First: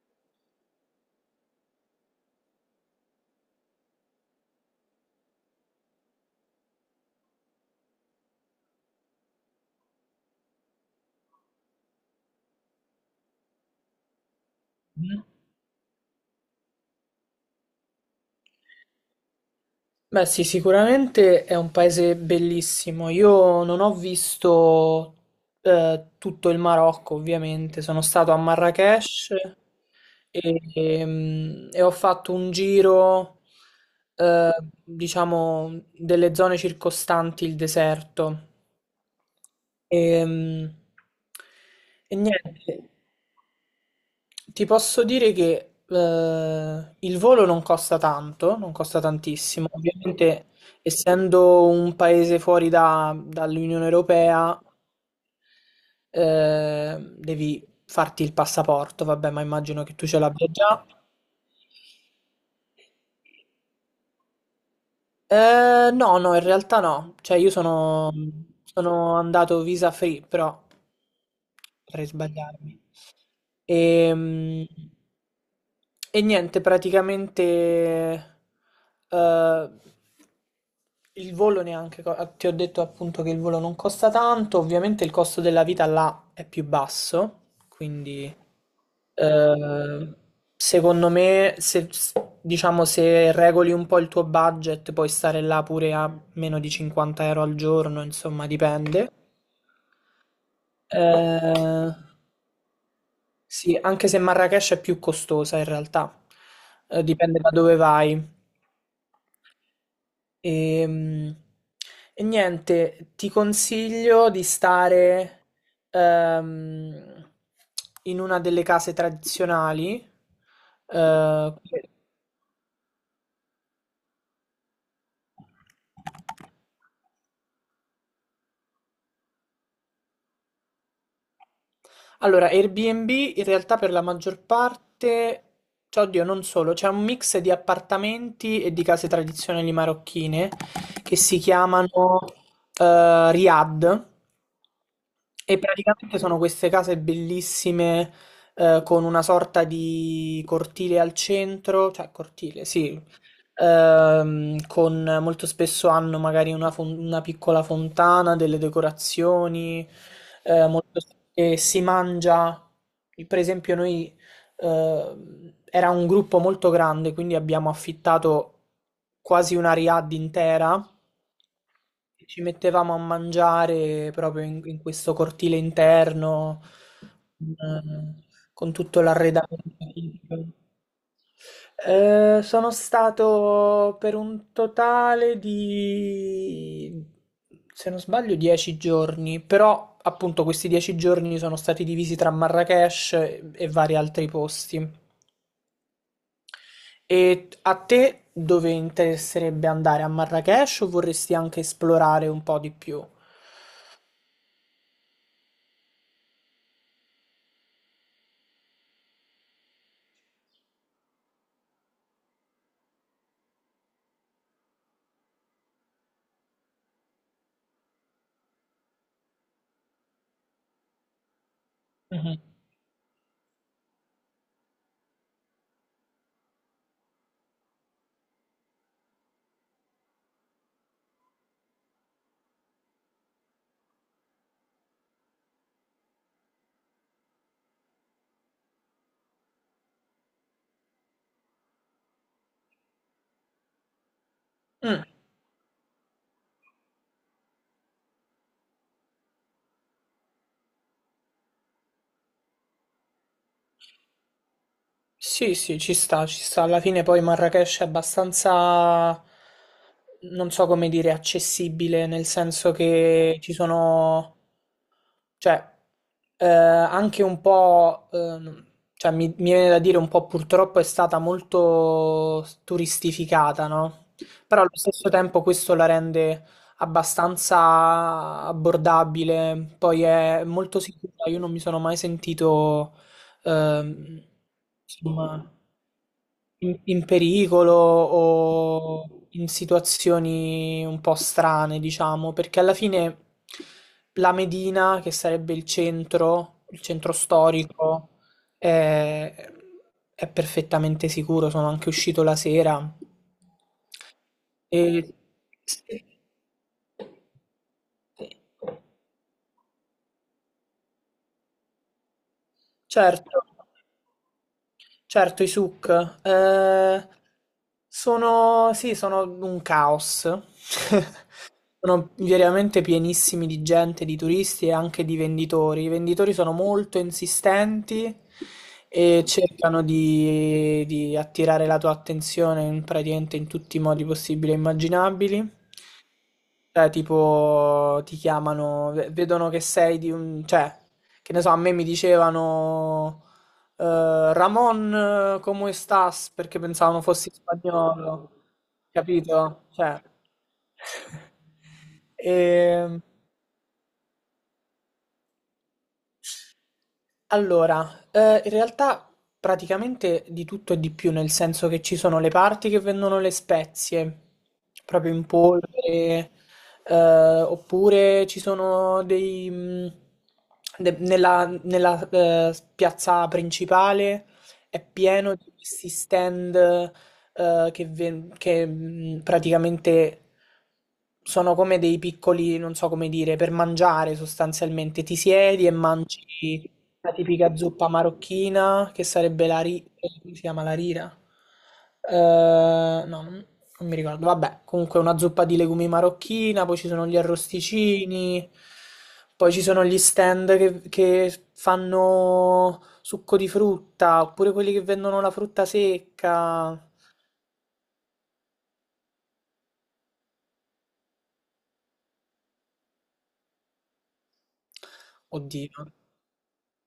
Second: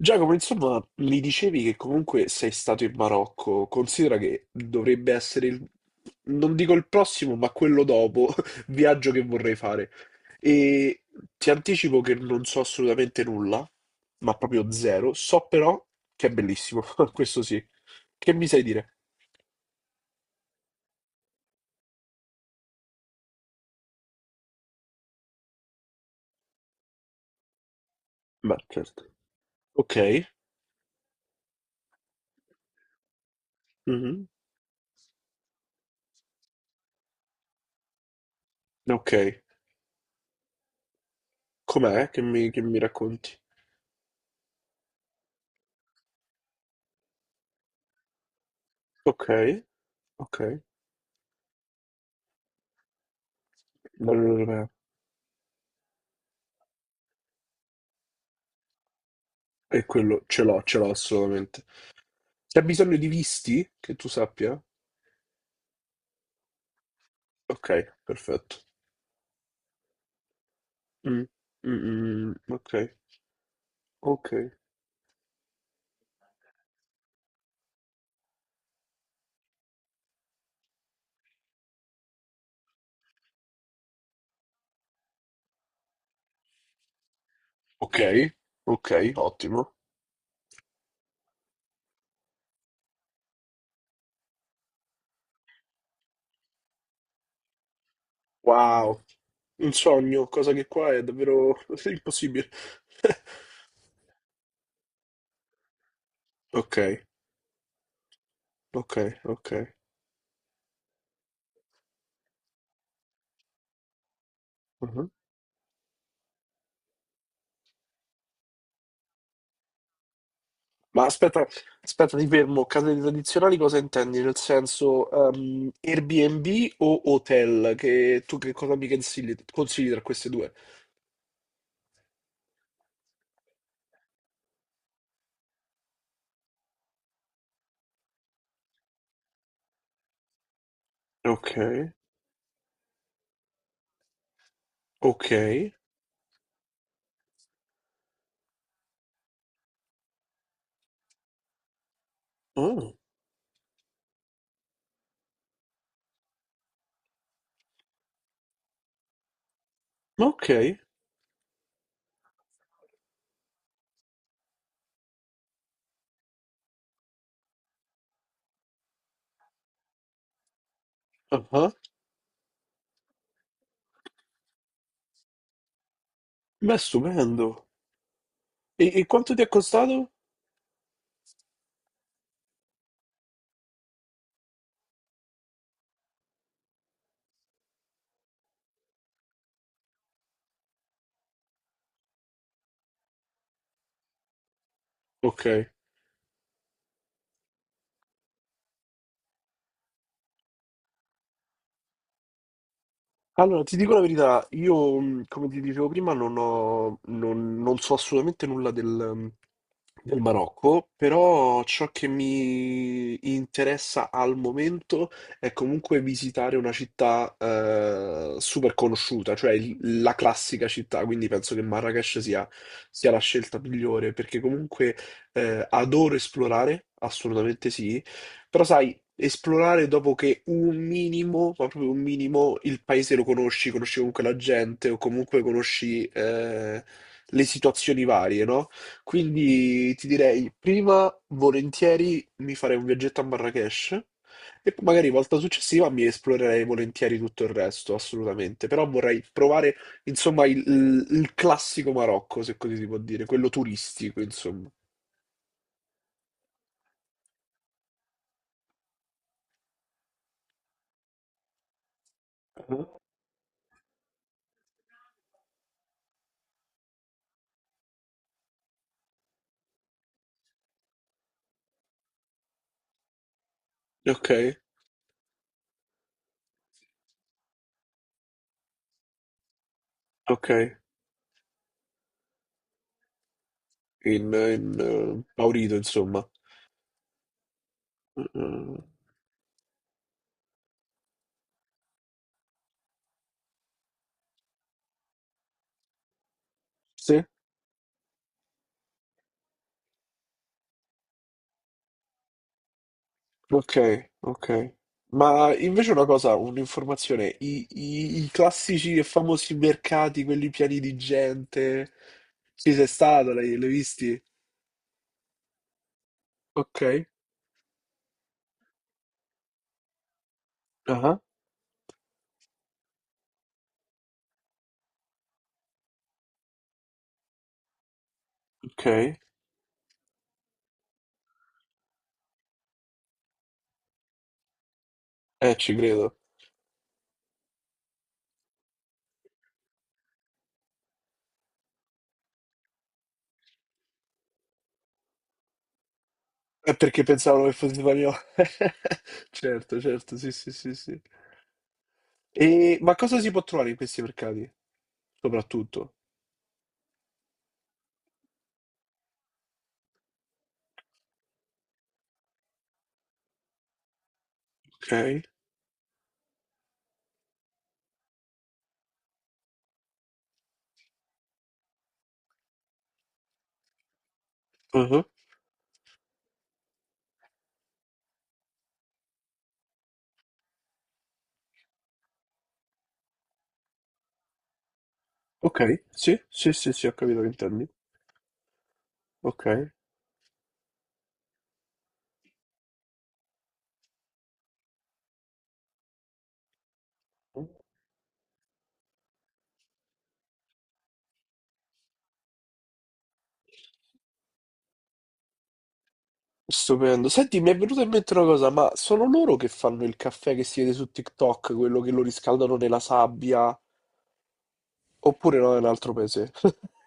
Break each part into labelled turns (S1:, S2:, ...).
S1: Giacomo, insomma, mi dicevi che comunque sei stato in Marocco, considera che dovrebbe essere il, non dico il prossimo, ma quello dopo, viaggio che vorrei fare. E ti anticipo che non so assolutamente nulla, ma proprio zero. So però che è bellissimo, questo sì. Che mi sai dire?
S2: Beh, sì, sicuramente è un paese bellissimo. Io non ho visto tutto il Marocco, ovviamente. Sono stato a
S1: Beh, certo.
S2: Marrakech
S1: Ok,
S2: e ho fatto un giro,
S1: mhm,
S2: eh, diciamo, delle zone circostanti il deserto.
S1: ok.
S2: Ehm,
S1: Com'è
S2: E,
S1: che mi, che
S2: niente.
S1: mi racconti?
S2: Ti posso dire che il volo non costa tanto, non costa
S1: Ok,
S2: tantissimo.
S1: ok.
S2: Ovviamente, essendo un paese fuori dall'Unione
S1: L'Unione
S2: Europea,
S1: Europea.
S2: devi farti il passaporto, vabbè, ma immagino
S1: E
S2: che tu ce
S1: quello
S2: l'abbia
S1: ce
S2: già.
S1: l'ho assolutamente. C'è bisogno di visti? Che tu sappia?
S2: No, no, in realtà no. Cioè, io
S1: Ok,
S2: sono,
S1: perfetto.
S2: sono andato visa free, però
S1: Mm, mm,
S2: potrei
S1: mm. Ok,
S2: sbagliarmi.
S1: ok.
S2: Ehm, E, niente, praticamente eh, il volo neanche, ti ho detto appunto che il volo non costa tanto, ovviamente il costo della vita là è più basso,
S1: Ok,
S2: quindi
S1: ok, ottimo.
S2: eh, secondo me se, s- diciamo, se regoli un po' il tuo budget puoi stare là pure a meno di 50 euro al giorno, insomma
S1: Wow,
S2: dipende.
S1: un sogno, cosa che qua è davvero
S2: Eh,
S1: impossibile.
S2: sì, anche se Marrakech è più costosa in realtà.
S1: Ok,
S2: Dipende da dove vai.
S1: ok, ok.
S2: Ehm, E, niente, ti consiglio di
S1: Mhm.
S2: stare ehm, in una delle case tradizionali.
S1: Ma aspetta,
S2: Eh,
S1: aspetta, ti fermo. Case tradizionali cosa intendi? Nel senso, Airbnb o hotel? Che tu che cosa mi consigli, tra queste due?
S2: allora, Airbnb in realtà per la maggior parte, cioè, oddio, non solo, c'è un mix di appartamenti e di case tradizionali marocchine che si
S1: Ok,
S2: chiamano Riad. E
S1: ok.
S2: praticamente sono queste case bellissime, con una sorta di cortile al centro, cioè cortile,
S1: Oh,
S2: sì, con molto spesso hanno magari una piccola fontana, delle decorazioni,
S1: ok,
S2: e si mangia. Per esempio, noi era un gruppo molto grande, quindi abbiamo affittato quasi una riad intera.
S1: ah ah.
S2: Ci mettevamo a mangiare proprio in questo cortile interno,
S1: Beh, stupendo.
S2: eh, con
S1: E,
S2: tutto
S1: e quanto ti è
S2: l'arredamento.
S1: costato?
S2: Sono stato per un totale di, se non sbaglio, 10 giorni, però appunto questi 10 giorni sono stati divisi tra Marrakech e vari altri posti.
S1: Ok.
S2: E a te dove interesserebbe andare? A Marrakech o vorresti anche esplorare un po' di più?
S1: Allora, ti dico la verità, io, come ti dicevo prima, non ho, non, non so assolutamente nulla del Marocco, però ciò che mi interessa al momento è comunque visitare una città super conosciuta, cioè la classica città, quindi penso che Marrakech
S2: Mhm.
S1: sia la scelta migliore, perché comunque adoro esplorare, assolutamente sì, però sai, esplorare dopo che un minimo, ma proprio un minimo, il paese lo conosci comunque la gente o comunque conosci le situazioni varie, no? Quindi ti direi, prima volentieri mi farei un viaggetto a Marrakesh e poi
S2: Mm.
S1: magari volta successiva mi esplorerei volentieri tutto il resto, assolutamente. Però vorrei provare, insomma, il classico Marocco, se così si può dire, quello turistico, insomma.
S2: Sì, sì, ci sta, ci sta. Alla fine poi Marrakech è abbastanza, non so come dire, accessibile, nel senso
S1: Mhm.
S2: che ci sono, cioè, anche un po', cioè mi viene da dire un po' purtroppo è stata molto turistificata, no?
S1: Ok,
S2: Però allo stesso tempo questo la rende abbastanza abbordabile, poi è
S1: ok,
S2: molto sicura, io non mi sono mai sentito, ehm,
S1: in
S2: insomma
S1: Maurito, insomma.
S2: in pericolo
S1: Mm, mm.
S2: o in situazioni un po' strane, diciamo, perché alla fine la Medina, che sarebbe il centro
S1: Sì?
S2: storico, è, è perfettamente sicuro. Sono anche uscito la sera.
S1: Ok, ok.
S2: E,
S1: Ma invece
S2: sì,
S1: una cosa, un'informazione, i classici e famosi mercati, quelli pieni di gente, ci sei stato,
S2: certo,
S1: l'hai visti?
S2: certo, i souk
S1: Ok,
S2: sono, sì, sono un caos.
S1: ah,
S2: Sono veramente pienissimi di gente, di turisti e anche di venditori. I venditori sono molto insistenti
S1: ok,
S2: e cercano di attirare la tua attenzione praticamente in tutti i modi possibili e immaginabili.
S1: ci credo.
S2: Cioè, tipo, ti chiamano, vedono che sei di un. Cioè, che ne so, a me mi dicevano Ramon, come estás? Perché
S1: È
S2: pensavano
S1: perché
S2: fossi
S1: pensavano che fosse spagnolo.
S2: spagnolo, capito?
S1: Certo,
S2: Cioè.
S1: certo, sì, sì, sì, sì.
S2: E,
S1: E, ma cosa si può trovare in questi mercati, soprattutto?
S2: allora, in realtà praticamente di tutto e di più, nel senso che ci sono le parti che vendono le spezie,
S1: Ok,
S2: proprio in polvere, oppure ci sono dei... de- nella nella, piazza principale è
S1: ah,
S2: pieno di questi stand che, praticamente sono come dei piccoli, non so come dire, per mangiare sostanzialmente. Ti siedi e
S1: ok, sì, sì,
S2: mangi
S1: sì, sì, ho
S2: la
S1: capito che
S2: tipica
S1: intendi.
S2: zuppa marocchina che
S1: Ok.
S2: sarebbe come si chiama la rira? Eh, no, non mi ricordo. Vabbè, comunque una zuppa di legumi marocchina, poi ci sono gli arrosticini, poi ci sono gli stand che fanno succo di frutta, oppure quelli che vendono la frutta secca.
S1: Stupendo. Senti, mi è venuta in mente una cosa, ma sono loro che fanno il caffè che si vede su TikTok, quello che lo riscaldano nella sabbia, oppure no, è un
S2: Oddio,
S1: altro paese?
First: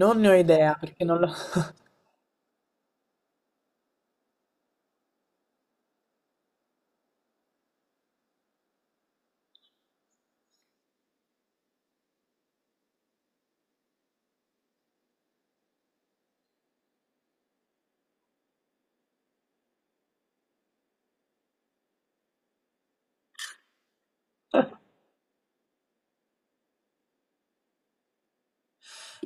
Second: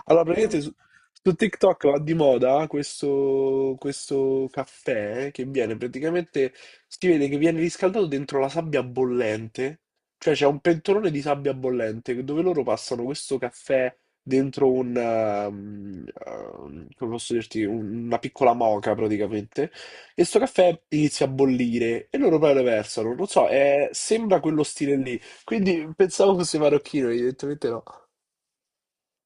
S2: non
S1: Allora,
S2: ne ho
S1: praticamente su,
S2: idea perché non l'ho.
S1: su TikTok va di moda questo caffè che viene praticamente, si vede che viene riscaldato dentro la sabbia bollente, cioè c'è un pentolone di sabbia bollente dove loro passano questo caffè dentro come posso dirti, una piccola moca praticamente, e sto caffè inizia a bollire e loro poi lo versano, non so, sembra quello stile lì, quindi pensavo fosse marocchino, evidentemente no,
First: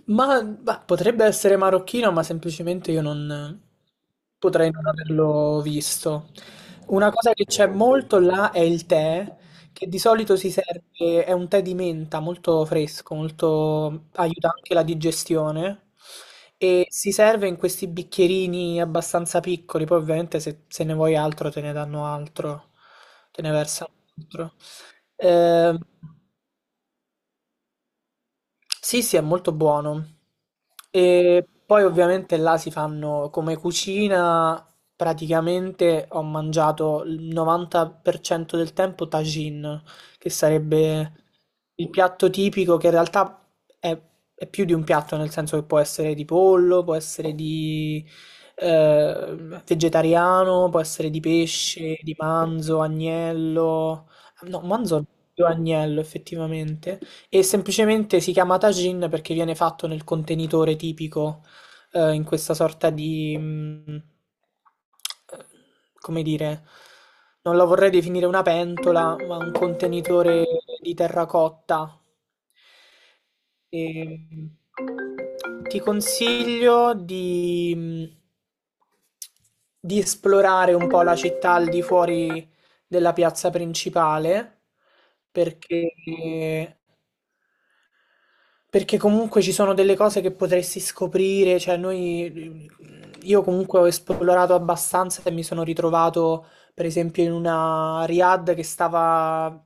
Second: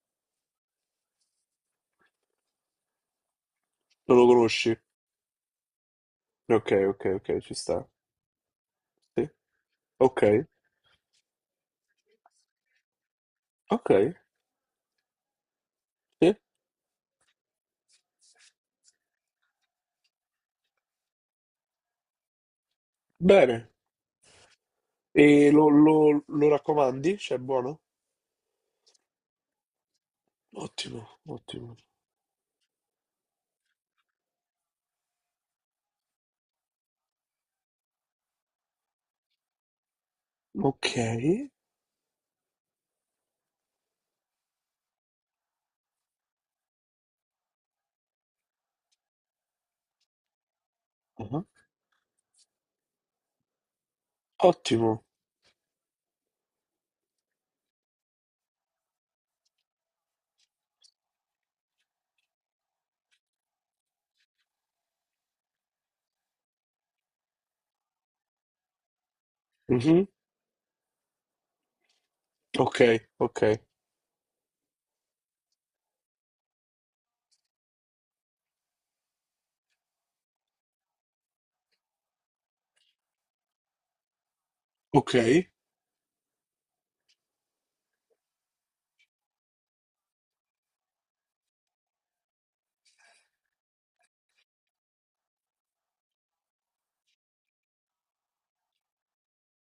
S2: Ma bah, potrebbe essere marocchino, ma semplicemente io non
S1: non lo
S2: potrei
S1: conosci.
S2: non averlo visto.
S1: Ok, ok,
S2: Una cosa
S1: ok,
S2: che
S1: ci
S2: c'è
S1: sta.
S2: molto là è il
S1: Sì.
S2: tè, che di solito
S1: Ok,
S2: si serve, è un tè di menta molto fresco,
S1: ok,
S2: molto, aiuta anche la digestione.
S1: sì.
S2: E si serve in questi bicchierini abbastanza piccoli, poi ovviamente se ne vuoi altro te ne danno altro, te ne
S1: Bene.
S2: versano altro.
S1: E lo,
S2: Ehm,
S1: lo- lo raccomandi? Cioè, è buono?
S2: sì, sì, è molto buono.
S1: Ottimo,
S2: E
S1: ottimo.
S2: poi ovviamente là si fanno come cucina, praticamente ho mangiato il 90% del tempo tagine, che
S1: Ok.
S2: sarebbe il piatto tipico che in realtà è, è più di un piatto, nel senso che può essere di pollo, può essere di eh, vegetariano, può essere di
S1: Ah.
S2: pesce, di manzo, agnello. No,
S1: Ottimo.
S2: manzo è più agnello effettivamente e semplicemente si chiama tagine perché viene fatto nel contenitore tipico, in questa sorta di, eh, come dire, non la vorrei definire una pentola, ma un
S1: Mhm.
S2: contenitore di terracotta.
S1: Ok, ok,
S2: E, ti consiglio di esplorare un po' la città al di fuori della piazza principale
S1: ok.
S2: perché perché comunque ci sono delle cose che potresti scoprire, cioè io comunque ho esplorato abbastanza e mi sono ritrovato per esempio in una Riad che stava,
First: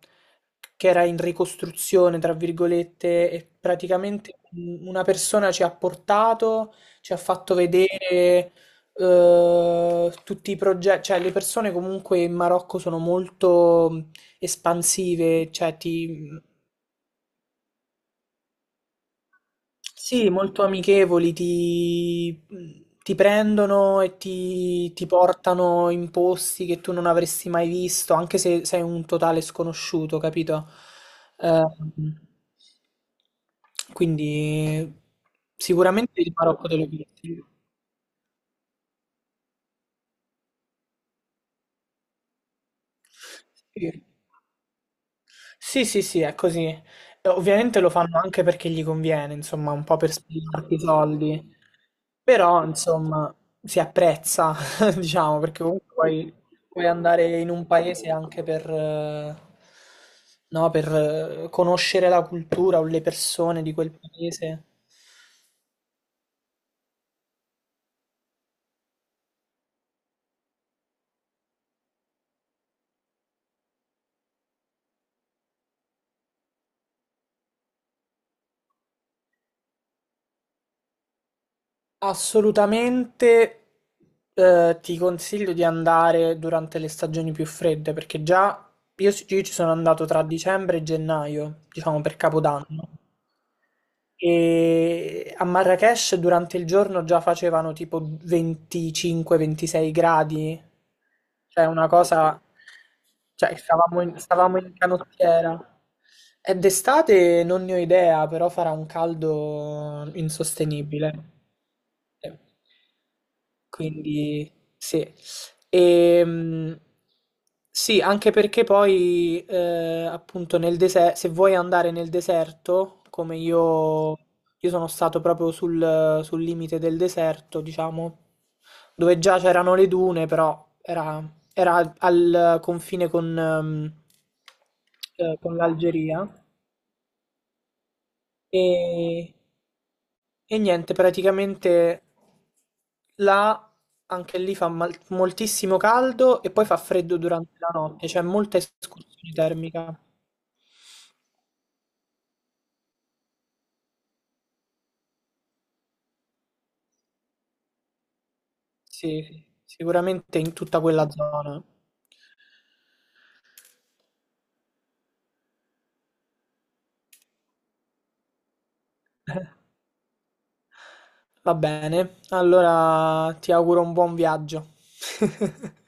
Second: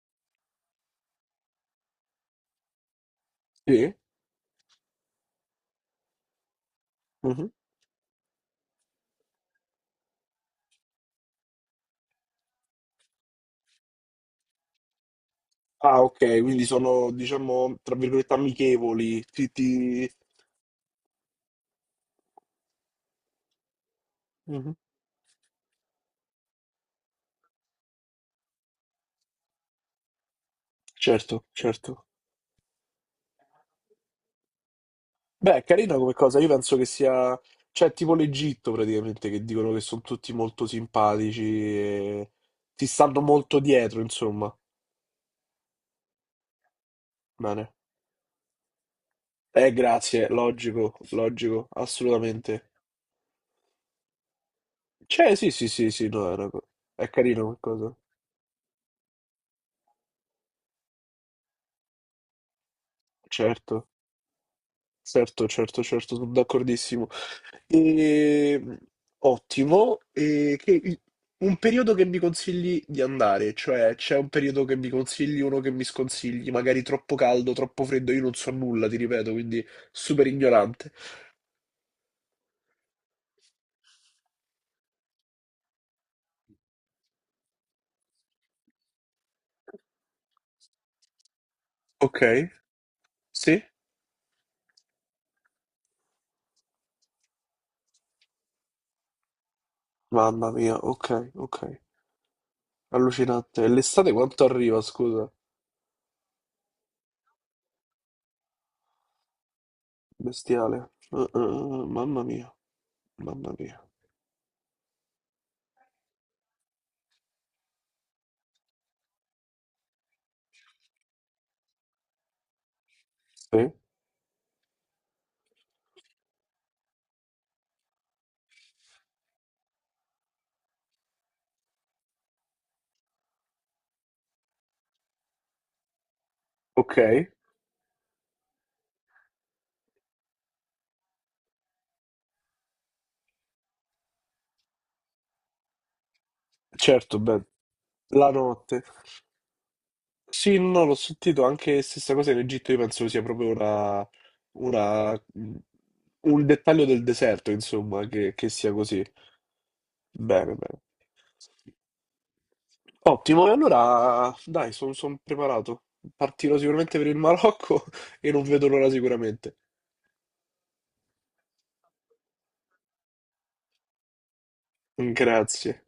S2: che era in ricostruzione, tra virgolette, e
S1: Sì.
S2: praticamente una persona ci ha portato, ci ha
S1: Mhm.
S2: fatto vedere tutti i progetti, cioè le persone comunque in Marocco sono molto espansive, cioè
S1: Ah, ok, quindi sono, diciamo, tra virgolette, amichevoli. Ti.
S2: sì, molto amichevoli, ti prendono e
S1: Mhm.
S2: ti portano in posti che tu non avresti mai visto, anche se sei un totale sconosciuto, capito?
S1: Certo,
S2: Ehm,
S1: certo.
S2: quindi
S1: Beh, è carina come
S2: sicuramente il
S1: cosa, io
S2: Marocco
S1: penso
S2: te
S1: che
S2: lo
S1: sia,
S2: consiglio.
S1: cioè tipo l'Egitto praticamente, che dicono che sono tutti molto simpatici e ti stanno molto dietro,
S2: Sì.
S1: insomma.
S2: Sì, sì, sì, è così.
S1: Bene.
S2: Ovviamente lo fanno anche perché gli conviene, insomma, un po' per
S1: Grazie,
S2: spiegarti i
S1: logico,
S2: soldi.
S1: logico,
S2: Però,
S1: assolutamente.
S2: insomma, si apprezza,
S1: Cioè,
S2: diciamo,
S1: sì,
S2: perché
S1: sì, sì,
S2: comunque
S1: sì, no,
S2: puoi, puoi
S1: è
S2: andare in
S1: carino
S2: un
S1: qualcosa,
S2: paese anche no, per conoscere la cultura o le persone di
S1: certo.
S2: quel paese.
S1: Certo, certo, certo, sono d'accordissimo. E. Ottimo. Un periodo che mi consigli di andare, cioè c'è un periodo che mi consigli, uno che mi sconsigli, magari troppo caldo, troppo freddo, io non so nulla, ti ripeto, quindi super ignorante.
S2: Assolutamente, ti consiglio di andare durante le stagioni più fredde, perché già io ci sono andato tra dicembre e gennaio, diciamo per
S1: Ok,
S2: Capodanno.
S1: sì?
S2: E a Marrakech durante il giorno già facevano tipo 25-26
S1: Mamma
S2: gradi,
S1: mia, ok, ok.
S2: cioè una cosa, cioè
S1: Allucinante. E
S2: stavamo
S1: l'estate
S2: in,
S1: quanto
S2: stavamo in
S1: arriva, scusa?
S2: canottiera. E d'estate non ne ho idea, però farà un caldo
S1: Bestiale.
S2: insostenibile.
S1: Mamma
S2: Eh,
S1: mia, mamma mia.
S2: Quindi sì. E, sì, anche perché poi appunto nel deserto, se vuoi andare nel deserto, come
S1: Sì,
S2: io sono stato proprio sul limite del deserto, diciamo, dove già c'erano le dune, però era al confine con l'Algeria.
S1: ok,
S2: E, e niente, praticamente là anche lì fa moltissimo caldo e poi fa
S1: certo,
S2: freddo
S1: beh,
S2: durante la notte, c'è
S1: la
S2: molta
S1: notte.
S2: escursione termica.
S1: Sì, no, l'ho sentito anche stessa cosa in Egitto, io penso sia proprio una- mm, un dettaglio del deserto, insomma, che sia così.
S2: Sì, sì, sicuramente
S1: Bene,
S2: in
S1: bene.
S2: tutta quella zona.
S1: Ottimo, e allora dai, sono preparato. Partirò sicuramente per il Marocco e non vedo l'ora sicuramente.
S2: Va bene, allora ti auguro un buon viaggio.
S1: Grazie.